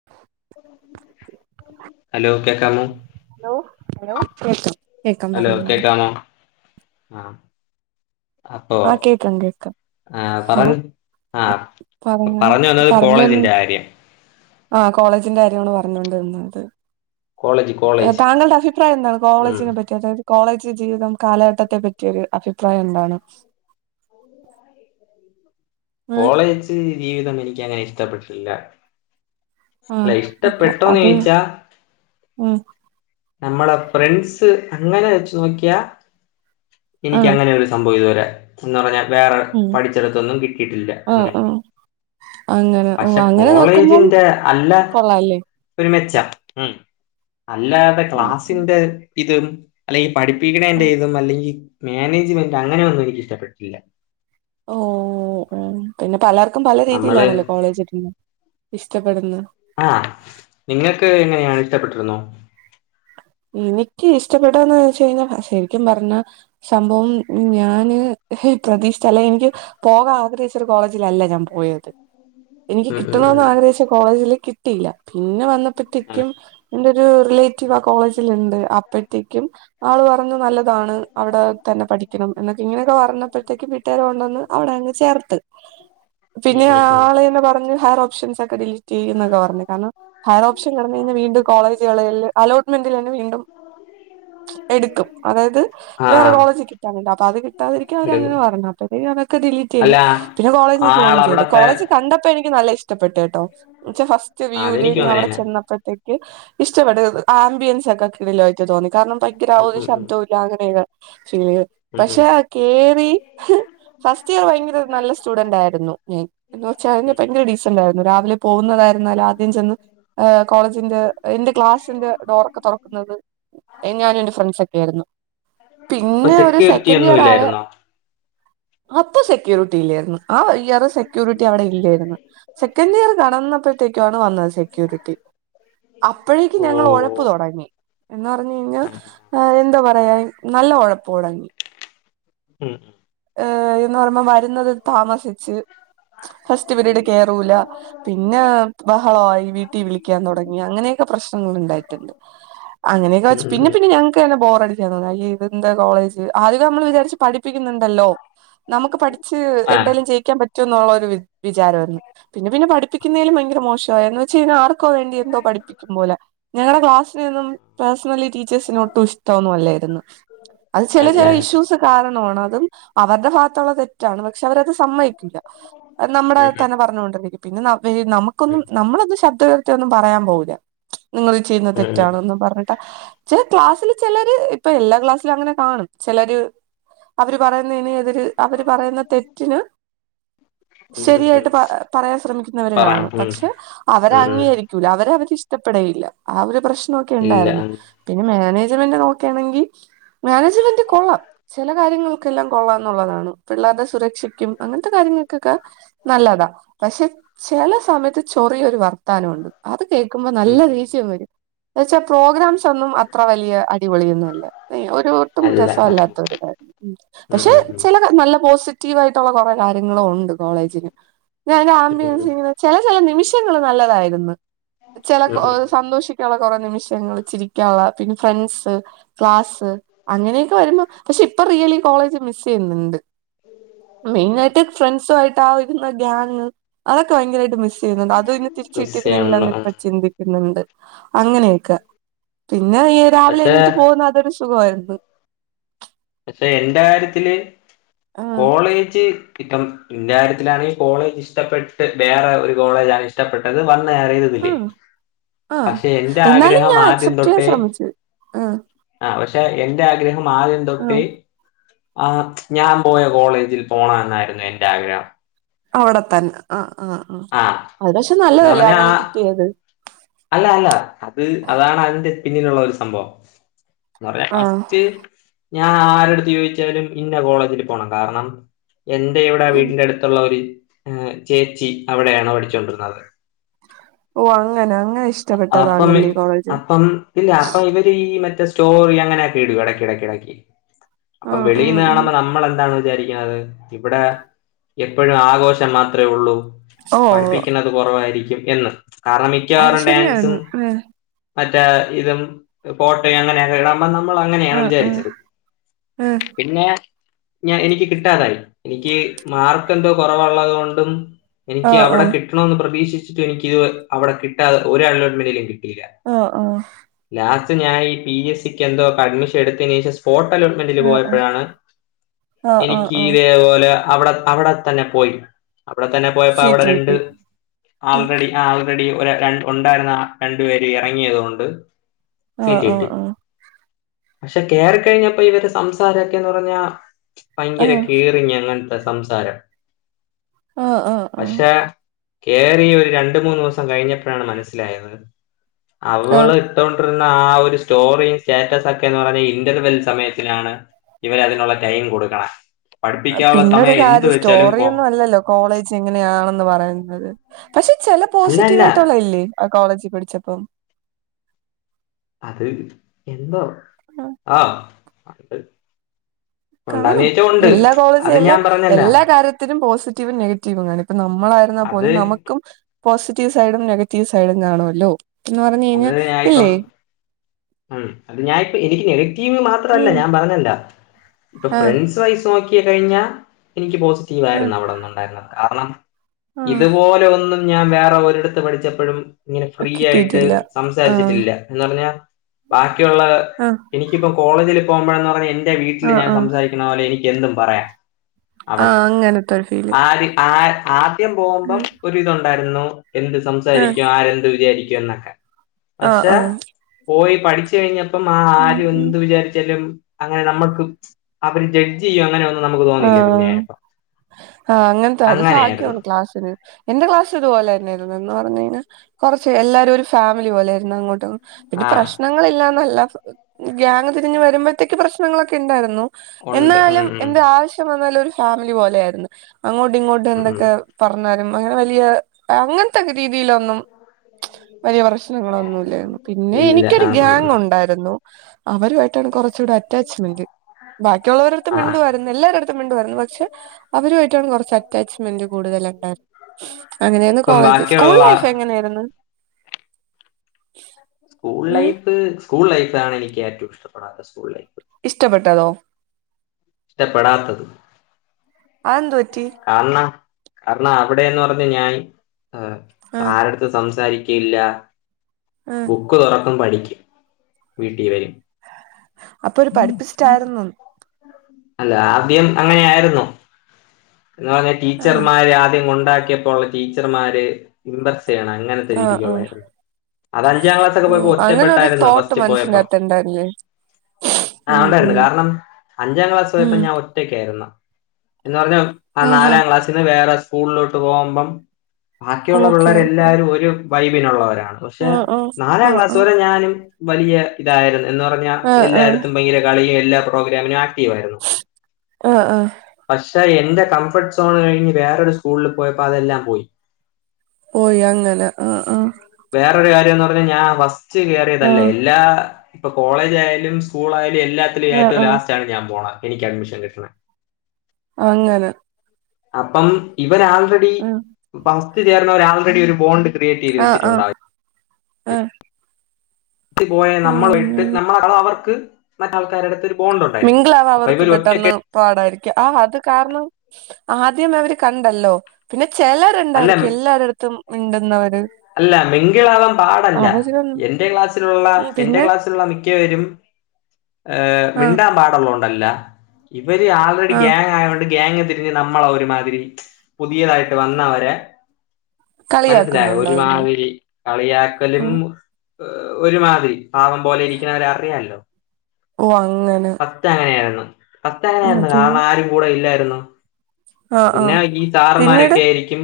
[unintelligible] Hello കേക്കാമോ hello hello കേക്കാം കേക്കാം ഹലോ പറഞ്ഞോളൂ കേക്കാമോ ആഹ അപ്പൊ ആഹ് കേക്കാം കേക്കാം ആ ഹലോ പറങ്ങ് ആഹ പറഞ്ഞ പറഞ്ഞ് വന്നത് കോളേജിന്റെ കാര്യം ആ കോളേജിന്റെ കാര്യാണ് പറഞ്ഞോണ്ട് നിന്നത് കോളേജ് കോളേജ് താങ്കളുടെ അഫി പ്രായം എന്താണ് ഉം കോളേജിനെ പറ്റിയ അതായത് കോളേജ് ജീവിതം കാലഘട്ടത്തെ പറ്റിയൊരു അഫി പ്രായം എന്താണ് ഏഹ് കോളേജ് ജീവിതം എനിക്ക് അങ്ങനെ ഇഷ്ടപ്പെട്ടിട്ടില്ല ആഹ്ഓക്കെ അത് ചോദിച്ചാ ഉം. നമ്മളെ ഫ്രണ്ട്സ് അങ്ങനെ വെച്ച് നോക്കിയാ എനിക്ക് ആഹ് അങ്ങനെൊ ഒരു സംഭവം എനിക്ക് അങ്ങനെ സംഭവം ഇതുവരെ എന്ന് പറഞ്ഞാ വേറെ ഉം പഠിച്ചിടത്തൊന്നും കിട്ടിട്ടില്ല ആഹ് അങ്ങനെ ആഹ് അങ്ങനെ ഓ പക്ഷെ അങ്ങനെ നോക്കുമ്പം കോളേജിന്റെ അല്ല കൊള്ളാല്ലേ ഒരു മെച്ച ഉം ആഹ് അല്ലാതെക്ലാസിന്റെ ഇതു അല്ലെഈ പഠിപ്പിക്കണേന്റെറ ആഹ് ഇതും അല്ലങ്കി മാനേജ്മെന്റ് അങ്ങന്നും എനിക്ക് ഇഷ്ടപ്പെട്ടില്ല. ഓഹ് ഒ പിന്നെ പലർക്കും പല നമ്മള് രീതിയിലാണല്ലോ കോളേജിന്ന് ഇഷ്ടപ്പെടുന്ന. ആഹ് നിങ്ങക്ക് എങ്ങനെയാണ് ഇഷ്ടപ്പെട്ടിര് ന്നോ? എനിക്ക് ഇഷ്ടപ്പെടന്ന് ച്ച കഴിഞ്ഞാശരിക്കും പറഞ്ഞ സംഭവം ഞാന് പ്രതീക്ഷിച്ച ല്ല എനിക്ക് പോകാആഗ്രഹിച്ചരുകോളേജിലല്ല ഞാപോയത് എനിക്ക് കിട്ടണെന്ന് ഉം ആഗ്രഹിച്ച കോളേജില് കിട്ടിയില്ല പിന്നെ വന്നപ്പത്തെക്കുംന്റെ ഒരു റിലേ റ്റ് വ്ആ കോളേജില് ഇണ്ട് അപ്പത്തേക്കും ആള് പറഞ്ഞു നല്ല താണ് അവിടെതന്നെ പഠിക്കണം എന്നൊക്കെ ഇങ്ങനെയൊക്കെ പറഞ്ഞപ്പോഴത്തേക്ക് വീട്ടുകാരകൊണ്ട് കൊണ്ടുവന്ന്അവിടെ ചേർത്ത്. പിന്നെ ഉം ഉം ആ ഉം ഉം ഉം ആളെന്ന് പറഞ്ഞ് ഹെയർ ഓപ്ഷൻസ് ഡിലീറ്റ് ചെയ്യുന്ന പറഞ്ഞ് കാരണം ഹയർ ഓപ്ഷൻ കെടന്നു കഴിഞ്ഞാ വീണ്ടും കോളേജുകളില് അലോട്ട്മെന്റിലന്നെ വീണ്ടും എടുക്കും അതായത് ആ ആ വേറെ കോളേജ് കിട്ടാറുണ്ട് അപ്പൊ അത് കിട്ടാതിരിക്കാൻ എടുക്കും അവരങ്ങനെ പറഞ്ഞത്. അതൊക്കെ ഡിലീറ്റ് അല്ല ചെയ്തു പിന്നെ കോളേജ് ജോയിൻ ചെയ്തു ആളവിടത്തെ കോളേജി കണ്ടപ്പോ എനിക്ക് നല്ല ഇഷ്ടപ്പെട്ടേട്ടോ ന്നച്ചാ ഫസ്റ്റ് ആ, വ്യൂല് അതെനിക്കും ഞാൻ അങ്ങനെ അവടെ തന്നെ ചെന്നപ്പോഴത്തേക്കും ഇഷ്ടപ്പെട്ട് ആംബിയൻസ് ഒക്കെ കിടിലായിട്ട് തോന്നി കാരണം ഭങ്കര ഉം ഒരു ഉം ഉം ശബ്ദം [unintelligible] ഉം പഷേ ഉം കേറി ഫസ്റ്റ് ഇയറ് ഭയങ്കര നല്ല സ്റ്റുഡന്റ് ആയിരുന്നു ഞാൻ എന്ന് വച്ച ഉം ഉം. ഭയങ്കര ഡിസ് [unintelligible] രാവിലെ പോകുന്നതായിരുന്നാലും ആദ്യം ചെന്ന് കോളേജിന്റെ എന്റെ ക്ലാസിന്റെ ഡോറൊക്കെ തൊറക്കുന്നത് എ ഞാനും എന്റെ ഫ്രണ്ട്സൊക്കെ ആയിരുന്നു. അപ്പൊ പിന്നെ ഒരു സെക്യൂരിറ്റി സെക്കൻഡ് ഒന്നും ഇയറ് ആയ ഇല്ലായിരുന്നോ അപ്പൊ സെക്യൂരിറ്റി ഇല്ലെയിരുന്നു ആ ഇയർ സെക്യൂരിറ്റി അവിടെ ഇല്ലേയിരുന്ന്. സെക്കൻഡ് ഇയർ കടന്നപ്പോഴത്തേക്കാണ് വന്നത് സെക്യൂരിറ്റി അപ്പോഴേക്കും ഞങ്ങള് ഒഴ ഴപ്പ് ഓ തൊടങ്ങി എന്ന് പറഞ്ഞു ആ കഴിഞ്ഞാൽ എന്താ പറയാ നല്ല ഒഴപ്പ് തൊടങ്ങി. ഉം. ഏഹ് എന്ന് പറയുമ്പോ വരുന്നത് താമസിച്ച് ഫസ്റ്റ് പിരീഡ് കേറൂല പിന്ന ബഹളായി വീട്ടീ വിളിക്കാൻ തൊടങ്ങി അങ്ങനെയൊക്കെ പ്രശ്നങള് ഉണ്ടായിട്ടുണ്ട്. അങ്ങനെയൊക്കെ ഉം വച്ച് ഉം പിന്നെ ഉം. പിന്നെ ഞങ്ങക്ക് തന്നെ ബോർടിക്കാൻ തോനും അയ്യേ ഇതെന്താ കോളേജ് ആദ്യം നമ്മള് വിചാരിച്ചു പഠിപ്പിക്കുന്നുണ്ടല്ലോ? നമക്ക് പഠിച്ച് ആ എന്തായാലും ജെയിക്കാൻ പറ്റുന്നുള്ള ഒരു വിച് വിചാരാരുന്നു പിന്നെ പിന്നെ പഠി പഠപ്പിക്കുന്നതില് ഭയങ്കര മോശായി ആർക്കോ വേണ്ടി എന്തോ പഠിപ്പിക്കും പോലെ ഞങ്ങടെ ക്ലാസ്സിൽ നിന്നും പേഴ്‌സണലി ടീച്ച് ച്ചസിനൊട്ടും ഇഷ്ടമൊന്നുല്ലായിരുന്ന് അത് ചെല അല്ല ചെല ഇഷ്യൂസ് കാരണാണ് അതും അവരടെ ഭാഗത്തുള്ള തെറ്റാണ് പക്ഷെ അവരത് സമ്മയിക്കൂല നമ്മടെ ഉം ഉം തന്നെ പറഞ്ഞോണ്ടിരിക്കും പിന്നെ ഇവിര് നമുക്കൊന്നും ഉം നമ്മളൊന്നും ശബ്ദ ഉയർത്തി ഒന്നും പറയാൻ പോവുല്ല. നിങ്ങൾ ചെയ്യുന്ന ഉം ഉം തെറ്റാണന്ന് പറഞ്ഞിട്ട ചെല ക്ലാസ്സില് ചെലര് ഇപ്പൊ എല്ലാ ക്ലാസ്സിലും അങ്ങനെ കാണും ചെലര് പറയുന്നതിന് എതിര് അവര് പറയുന്ന തെറ്റിന് ഉം ഉം. ഉം. ശരിയായിട്ട് പറയാൻ ശ്രമിക്കുന്നവര് പറ ഉം കാണും ഉം പക്ഷെ അവര് ഉം. അംഗീകരിക്ക അവര് അവരെ ഇഷ്ടപ്പെടേയില്ല ആ ഒരു പ്രശ്നൊക്കെ ഇല്ല ഉണ്ടായിരുന്ന്. പിന്നെ മാനേജ്മെന്റ് നോക്കേണെങ്കിൽ മാനേജ്മെന്റ് കൊള്ളാം ചെല കാര്യങ്ങൾ ക്കെല്ലാം കൊള്ളാംന്നുള്ളതാണ് പിള്ളേരുടെ സുരക്ഷക്കും അങ്ങനത്തെ കാര്യങ്ങൾക്കൊക്കെ നല്ലതാ പക്ഷെ ചെല സമയത്ത് ചൊറിയൊരു വർ ത്താനൊണ്ട് അത് കേക്കുമ്പോ ഉം നല്ല ഉം ദേഷ്യം വരും എന്ന് വെച്ചാൽ പ്രോഗ്രാംസ് ഒന്നും അത്ര വലിയ അ അടിപൊളിയൊന്നല്ല ഒരു അല്ല ആഹ് ഒട്ടുംരസല്ലത്ത രു ഉം പക്ഷെ ഉം ഉം ചെലത് നല്ല പോസിറ്റീവ് ആയിട്ടുള്ള കൊറേ കാര്യങ്ങളുണ്ട് കോളേജിൽ പിന്നെ അയിന്റെ ഉം അമ്പിയൻസ് ഉം ചെല ചെല നിമിഷങ്ങള് നല്ലതായിരുന്ന് ചെല ഉം സന്തോഷി കുറ നിമിഷങ്ങൾ ചിരിക്കാള്ള പിന്നെ ഫ്രണ്ട്സ് ക്ലാസ്സ് അങ്ങനെയൊക്കെ വരുമ്പോ പക്ഷെ ഇപ്പ റിയലി കോളേജ് മിസെയ്യുന്നുണ്ട് മെയിൻ ആയിട്ട് ഫ്രണ്ട്സായിട്ട് രുന്ന ഗ്യാങ് അതൊക്കെ ഭയങ്കരായിട്ട് മിസ് ചെയ്യുന്നുണ്ട് അതും ഇന്ന് മിസ് ചെയ്യണല്ലോ തിരിച്ചിട്ടിരുന്നെങ്കിലോന്ന് ഇപ്പ ആഹ് ചിന്തി ന്ന്ണ്ട് അങ്ങനെയൊക്കെ പിന്നെ രാവിലെ പക്ഷെ എണീറ്റ് പോകുന്ന അതൊരു സുഖായിരുന്നു പക്ഷെ എന്റെ കാര്യത്തില് ആ കോളേജ് കിട്ടം ഇന്റെ കാര്യത്തിലാണെങ്കി കോളേജ് ഇഷ്ടപ്പെട്ട് വേറെ ഒരു കോളേജ് ആണ് ഇഷ്ട ഇഷ്ടപ്പെട്ടത് വന്നേറിയത് ആ ഇതില് ആ പഷെ എന്റെ എന്നാലും ആഗ്രഹം ഞാൻ ആദ്യം അക്സെപ്റ്റ് ചെയ്യാൻ തൊട്ടേ ശ്രമിച്ചു ആ ആഹ് പഷെ എന്റെ ആഗ്രഹം ആദ്യം ആ തൊട്ടെ ആഹ് ഞാൻ പോയ കോളേജിൽ പോണം എന്നായിരുന്നു എന്റെ ആഗ്രഹം അവടെ ത്തന്നെ ആഹ് ആഹ് ആഹ് അത് പക്ഷെ എന്ന് നല്ലതല്ലേ പറഞ്ഞാ അങ്ങനെ ആ- കിട്ടിയത് അല്ല അല്ല അത് അതാണ് അതിന്റെ പിന്നിലുള്ള ഒരു സംഭവം ആഹ് ഫസ്റ്റ് ഞാൻ ആരടുത്ത് ചോദിച്ചാലും ഇന്ന കോളേജിൽ പോണം കാരണം എന്റെ ഇവിടെ ഉം വീടിന്റെ അടുത്തുള്ള ഒരു ചേച്ചി അവിടെയാണ് പഠിച്ചൊണ്ടിരുന്നത്. ഓഹ് അങ്ങനെ അങ്ങനെ ഇഷ് അഹ് അപ്പം മീൻസ് അപ്പം ഇല്ല അപ്പൊ ഇവര് ഈ മറ്റേ സ്റ്റോറി അങ്ങനെയൊക്കെ ഇടും ഇടക്കിടക്ക്. അപ്പം ആഹ് വെളിൽന്ന് ആഹ് ആഹ് കാണുമ്പോ നമ്മൾ എന്താണ് വിചാരിക്കണുന്നത്. ഇവിടെ എപ്പോഴും ആഘോഷം മാത്രേഉള്ളൂ ഓ പഠിപ്പിക്കണത് കുറവായിരിക്കും എന്ന് കാരണം അത് മിക്കവാറും ശരിയാണ് ഡാൻസും. ഏഹ് മറ്റേ ഇതും പോട്ടയും അങ്ങനെയൊക്കെ നമ്മളങ്ങനെയാണ് ആഹ് ആഹ് വിചാരിച്ചത്. ഏഹ് പിന്നെ. ഞാൻ എനിക്ക് കിട്ടാതായി എനിക്ക് മാർക്കന്തോ കുറവുള്ളത് കൊണ്ടും. എനിക്ക് ആഹ് അവിടെ ആഹ് കിട്ടണോന്ന് പ്രതീക്ഷിച്ചിട്ട് എനിക്ക് അവിടെ കിട്ടാതെ ഒരു അലോട്ട്മെന്റിലും എന്നിക്ക് കിട്ടില്ല. ആഹ് ആഹ് ലാസ്റ്റ് ഞാൻ ഈ പി എ സി ക്ക് എന്തോ അഡ്മിഷൻ എടുത്തതിനു ശേഷ. ഹോട്ട് അലോട്ട്മെന്റിൽ ആഹ് ആഹ് പോയപ്പോഴാണ് ആഹ് ആഹ് എനിക്ക് ആഹ് ഇതേ പോലെ അവിടെ അവിടെ തന്നെ പോയി അവിടെ ത്തന്നെ പോയപ്പോ അവിടെ സീറ്റ് രണ്ട് കിട്ടി ആഹ് ആൾറെഡി ആൾറെഡി ഒരു ര ഉണ്ടായിരുന്ന രണ്ടു പേര് ഇറങ്ങിയതൊണ്ട്. ആഹ് സീറ്റ് ആഹ് കിട്ടി. പക്ഷെ കേറി ക്കഴിഞ്ഞപ്പോ ഇവര് സംസാരൊക്കെന്ന് പറഞ്ഞാ ഭയങ്കര ആഹ് കേറിങ്ങാ അങ്ങൊ. സംസാരം. ആഹ് ആഹ് ആഹ് പക്ഷെ കേറിയ ഒരു രണ്ടുമൂന്നൂസം കഴിഞ്ഞപ്പോഴാണ് മനസ്സിലായത്. ആഹ് അവള് ണ്ടിരുന്ന ആ ഒരു സ്റ്റോറിം സ്റ്റാറ്റ സൊക്കെന്ന് പറഞ്ഞ ഇന്റർവെൽ സമയത്തിലാണ്. ഇവരതിനുള്ള ടൈം കൊടുക്കണ പിന്നെ ഒരു കാര്യം കൊ സ്റ്റോറിയൊന്നു അല്ല ല്ലോ കോളേജ് എങ്ങനെയാണെന്ന് പറയുന്നത് പക്ഷെ ചില അല്ല അല്ല പോസിറ്റീവ് ആയിട്ടുള്ള ല്ലേ. ആഹ് കോളേജിൽ പഠിച്ചപ്പം. അത് എന്തോ ആ ആഹ് അത് ണ്ട് കാണും. എല്ലാ കോളേജും അല്ലാ പറഞ്ഞല്ല എല്ലാ കാര്യത്തിനും പോസിറ്റീവും നെഗറ്റീവും കാണും ഇപ്പ നമ്മളായിരുന്ന അത് പോലും നമ പ്പെ പോസിറ്റീവ് സൈഡും നെഗറ്റീവ് സൈഡും കാണുവ ല്ലോ. [unintelligible] ഇല്ലേ. ഉമ് അത് ഞാനിപ്പോ എനിക്ക് നെഗറ്റീവ് ഉം മാത്രല്ല ഞാൻ പറഞ്ഞ ല്ലോ ഇപ്പൊ ആഹ് ഫ്രണ്ട്സ് വൈസ് നോക്കി കഴിഞ്ഞാൽ എനിക്ക് ആഹ് പോസിറ്റീവായിരുന്നു അവിടെന്ന ഉണ്ടായിരുന്നത് കാരണം. ആഹ് ഇതുപോലെ ഒന്നും ഞാൻ വേറെ ഒരിടത്ത് പഠിച്ചപ്പോഴും ഇങ്ങനെ ഫ്രീ ആയിട്ട്. കിട്ടിയിട്ടില്ല ആഹ് സംസാരിച്ചിട്ടില്ല എന്നാ പിന്നെ ബാക്കിയുള്ളവർ. ആഹ എനിക്കിപ്പോ കോളേജിൽ പോകുമ്പോഴന്ന് പറഞ്ഞ എന്റെ വീട്ടിൽ ആഹ് ഞാൻ ആഹ് സംസാരിക്കുന്ന പോലെ എനിക്ക് എന്തും പറയാം. അവൾ ആഹ് അങ്ങനത്തെ ഒരു ഫീല് ആര് ആ ആദ്യം പോകുമ്പം ആഹ് ഒരിതുണ്ടായിരുന്നു എന്ത് ആഹ് സംസാരിക്കും ആരെന്ത് വിചാരിക്കും എന്നൊക്കെ. പക്ഷെ ആഹ് പോയി പഠിച്ച് കഴിഞ്ഞപ്പം ആ ആര് എന്ത് വിചാരിച്ചാലും. അങ്ങനെ നമ്മുക്ക് അവര് ജഡ് ഈ അങ്ങനൊന്നും നമ്മക്ക് ആഹ ആ അങ്ങനത്തെ അത് അങ്ങനെയായിരുന്നു ഭാഗ്യമാണ് ക്ലാസ്സിന്. എന്റെ ക്ലാസ് ഇത്പോലായിരുന്നായിരുന്നു എന്ന് പറഞ്ഞ കഴിഞ്ഞൽ കുറച്ച് എല്ലാരും ഒരു ഫാമിലി പോലൊയിയിരുന്നു അങ്ങോട്ടും പിന്നെ ആ പ്രശ്നങ്ങളില്ലാന്നല്ല ഗാങ് തിരിഞ്ഞ് വരുമ്പഴത്തേക്ക് പ്രശ്നങ്ങളൊക്കെ ഉണ്ടായിരുന്നു. ഉണ്ട് ഉം എന്നാലും ഉം എന്ത് ആവശ്യം വന്നാലും ഒരു ഫാമിലി പോലെ ആായിരുന്നു അങ്ങോട്ടും ഇങ്ങോട്ട് ഉം ഉം. എന്തൊക്കെ പറഞ്ഞാരും അങ്ങനെ വലിയ അങ്ങനത്തെ രീതിയിലൊന്നും വലിയ പ്രശ്ന പ്രശ്ങ്ങളൊന്നുല്ലാരുന്നു പിന്നെ ഇല്ല എനിക്കൊരു ആ ഉം ഗ്യാങ് ഉം. ഉണ്ടായിരുന്നു അവരുആയിട്ടാണ് കുറച്ചൂടെ അ അറ്റാച്ച്മെന്റ് ബാക്കിയുള്ളവരെടുത്ത് ആ മിണ്ടുവായിരുന്നു എല്ലാരെടുത്തും മിണ്ടുവായിരുന്നു പക്ഷെ അവരുമായിട്ടാണ് കൊറച്ച് അറ്റാച്ച്മെന്റ് കൂടുതലണ്ടായിരുന്നു അങ്ങനെയരുന്നു ഇപ്പം കോളജ്. സ്കൂൾ ബാക്കിയുള്ള ലൈഫ് എങ്ങനെയായിര്ന്ന് [inaudible] സ്കൂൾ ലൈഫ് സ്കൂൾ ലൈഫാണ് എനിക്ക് ഏറ്റവും ഇഷ്ടപ്പെടാത്തെ സ്കൂൾ ലൈഫ് ഇഷ്ടപ്പെട്ടതോ ഇഷ്ടപ്പെടാത്തത് അഹ്‌ന്തുപറ്റി? കാരണം കാരണം അവിടെന്ന് പറഞ്ഞാ ഞാൻ ആ ആരെട് സംസാരിക്കല്ല ആ പോ ബുക്ക് തൊറക്കും പഠിക്കും വീട്ടിവരും അപ്പൊ ഒരു പഠിപ്പിസ്‌റ്റായിരുന്നു അല്ല ആദ്യം അങ്ങനെ ആയിരുന്നു എന്ന്പറഞ്ഞാ ആ ടീച്ചർമാര് ആദ്യം കൊണ്ടാക്കിയപ്പോ ഉള്ള ടീച്ചർമാര് എന്ത അങ്ങനത്തെ ആ ആ രീതിക്കുള്ളായിരുന്നു അത അഞ്ചാക്ലാസൊക്കെ ഓ പോയപ്പോ അങ്ങനെ ഒരു ഒറ്റപ്പെട്ടായിരുന്നു തോട്ട് ഫസ്‌റ്റിൽ പോയപ്പോ മനസ്സിനകത്ത് ഉണ്ടായിരുന്നില്ലേ ആഹ് ഉം ഉണ്ടായിരുന്നു ഉം കാരണം അഞ്ചാക്ലാസ് പോയപ്പോ ഉം ഞാൻ ഒറ്റ ഒറ്റക്കായിരുന്നു എന്നപറഞ്ഞ ആഹ് ആഹാ നാലാം ക്ലാസിന്ന് വേറെ സ്കൂളിലോട്ട് പോകുമ്പം ബാക്കിയുള്ള ഓക്കെ ഓക്കെ പിള്ളരെല്ലാരും ഒരു വൈബിനുള്ളവരാണ് ആ പക്ഷെ ആ ആ ആ നാലാക്ലാസ് വരെ ഞാനും വലിയ ഇതായിരുന്നു എന്ന് പറഞ്ഞാ ആ ആ എല്ലാരടത്തും ഭയങ്കര കളിയും എല്ലാ പോഗ്രമിനും ആക്ടീവായിരുന്ന് ആഹ് ആഹ് പഷെ എന്റെ കംഫർട്ട്സോൺ കഴിഞ്ഞ് വേറൊരു സ്കൂളിപോയപ്പോ അതെല്ലാം പോയി പോയി അങ്ങന ആഹ് ആഹ് വെറോരു കാര്യന്ന് പറഞ്ഞാൽ ഞാൻ ഫസ്റ്റ് ആ കേറിയതല്ലേ എല്ലാ ഇപ്പൊ കോളേജായാലും സ്കൂളായാലും എല്ലാത്തിലും ആ ഏറ്റവും ആ ലാസ്റ്റാണ് ഞാൻ പോണ എനിക്ക് അഡ്മിഷൻ കിട്ടണെ അങ്ങനെ അപ്പം ഇവർ ആൾറെഡി ആ ഫസ്റ്റ് ചേർന്നവര് ആൾറെഡി ഒരു ബോണ്ട് ക്രിയേറ്റ് ചെയ്ത് ആഹ് ആഹ് വെച്ചിട്ടുണ്ട് ആഹ് ലാസ്‌റ്റ് പോയ നമ്മളട്ട് അങ്ങനെ നമ്മ അവർക്ക് മറ്റ ആൾക്കാരുടുത്തൊരു മിങ്കളാവവർക്ക് പെട്ടെന്ന് പാടായിരിക്കും ആ അത് കാരണം ആദ്യം അവര് കണ്ടല്ലോ പിന്നെ ചെല അല്ല ര്ണ്ടായിരിക്കും എല്ലാരടത്തും മിണ്ടുന്നവര് അല്ല മിങ്കിളാവാൻ പാടല്ല അവര് ഉം എന്റെ ക്ലാസ്സിലുള്ള എന്റെ പിന്നെ ക്ലാസ്സിലുള്ള മിക്ക മിക്കവരും ഏഹ് ആ മിണ്ടാൻ പാടുള്ളോണ്ടല്ല ഇവര് ആൾറെഡി ആ ഗ്യങ്ങയത് കൊണ്ട് ഗ്യങ്ങ് നമ്മള ഒരുമാതിരി പുതിയതായിട്ട് വന്നവരെ മനസ്സിലായോ കളിയാക്കുന്നുണ്ടാ? ഒരുമാതിരി കളിയാക്കലും ഒരുമാതിരി പാവം പോലെ ഇരിക്കുന്നവരെ അറിയാലോ ഓ അങ്ങന പത്ത് അങ്ങനെയായിര്ന്നു പത്ത് അങ്ങനൊയിരുന്നു കാരണം ആരും കൂടെ ഇല്ലായിരുന്നു ആ ആ പിന്നെ ഈ പിന്നീട് സാറന്മാരൊക്കെയായിരിക്കും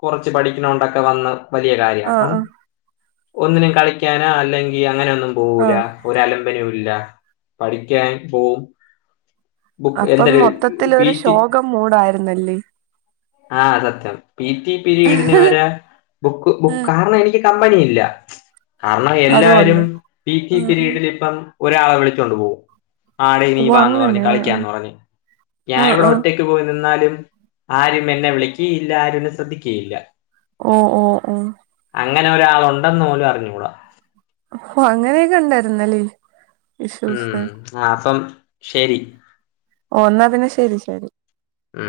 കൊറച്ച് പഠിക്കണണ്ടൊക്കെ വന്ന് വല്യ ആ കാര്യക്ക ആ ഒന്നിനും കളിക്കാനാ അല്ലെങ്കി അങ്ങനെ ഒന്നും ആ പോവൂല ഒരലമ്പിനുല്ല പഠിക്കാൻ പോവും ബുക്ക് അപ്പം എന്തൊരു മൊത്തത്തിലൊരു ശോകമൂടായിരുന്നല്ലേ ആഹ് സത്യം പീട്ടി പിരീഡിന് വരെ ബുക്ക് ബുക്ക് കാരണനിക്ക് കമ്പനി ഇല്ല കാരണം എല്ലാരും അതുകൊണ്ട് പീട്ടി ഉം ഉം പിരീഡിൽ ഇപ്പ ഒരാളെ വിളിച്ചൊണ്ട് പോകും വാട നീ ഓ വാ പറഞ്ഞ് അങ്ങനെ കളിക്കാന്ന്റഞ്ഞ് ആ ഞാൻ ഇവിടെ ആ ഒറ്റക്ക് ങ്ങട്ട് പോയി നിന്നാലും ആരും എന്നെ വിളിക്കുയില്ല ആരുന്നെ ശ്രദ്ധിക്കുയില്ല ഓഹ് ഓഹ് ഓ അങ്ങനെ ഒരാളു ഒണ്ടെന്ന് പോലും അറിഞ്ഞുകൂടാ ഓ അങ്ങനെയൊക്കെ ഉണ്ടായിരുന്നല്ലേ ഇഷ്യൂസ് ഉം ആ അപ്പം ശരി ഓ ഒന്നാ പിന്നെ ശരി ശരി ഉം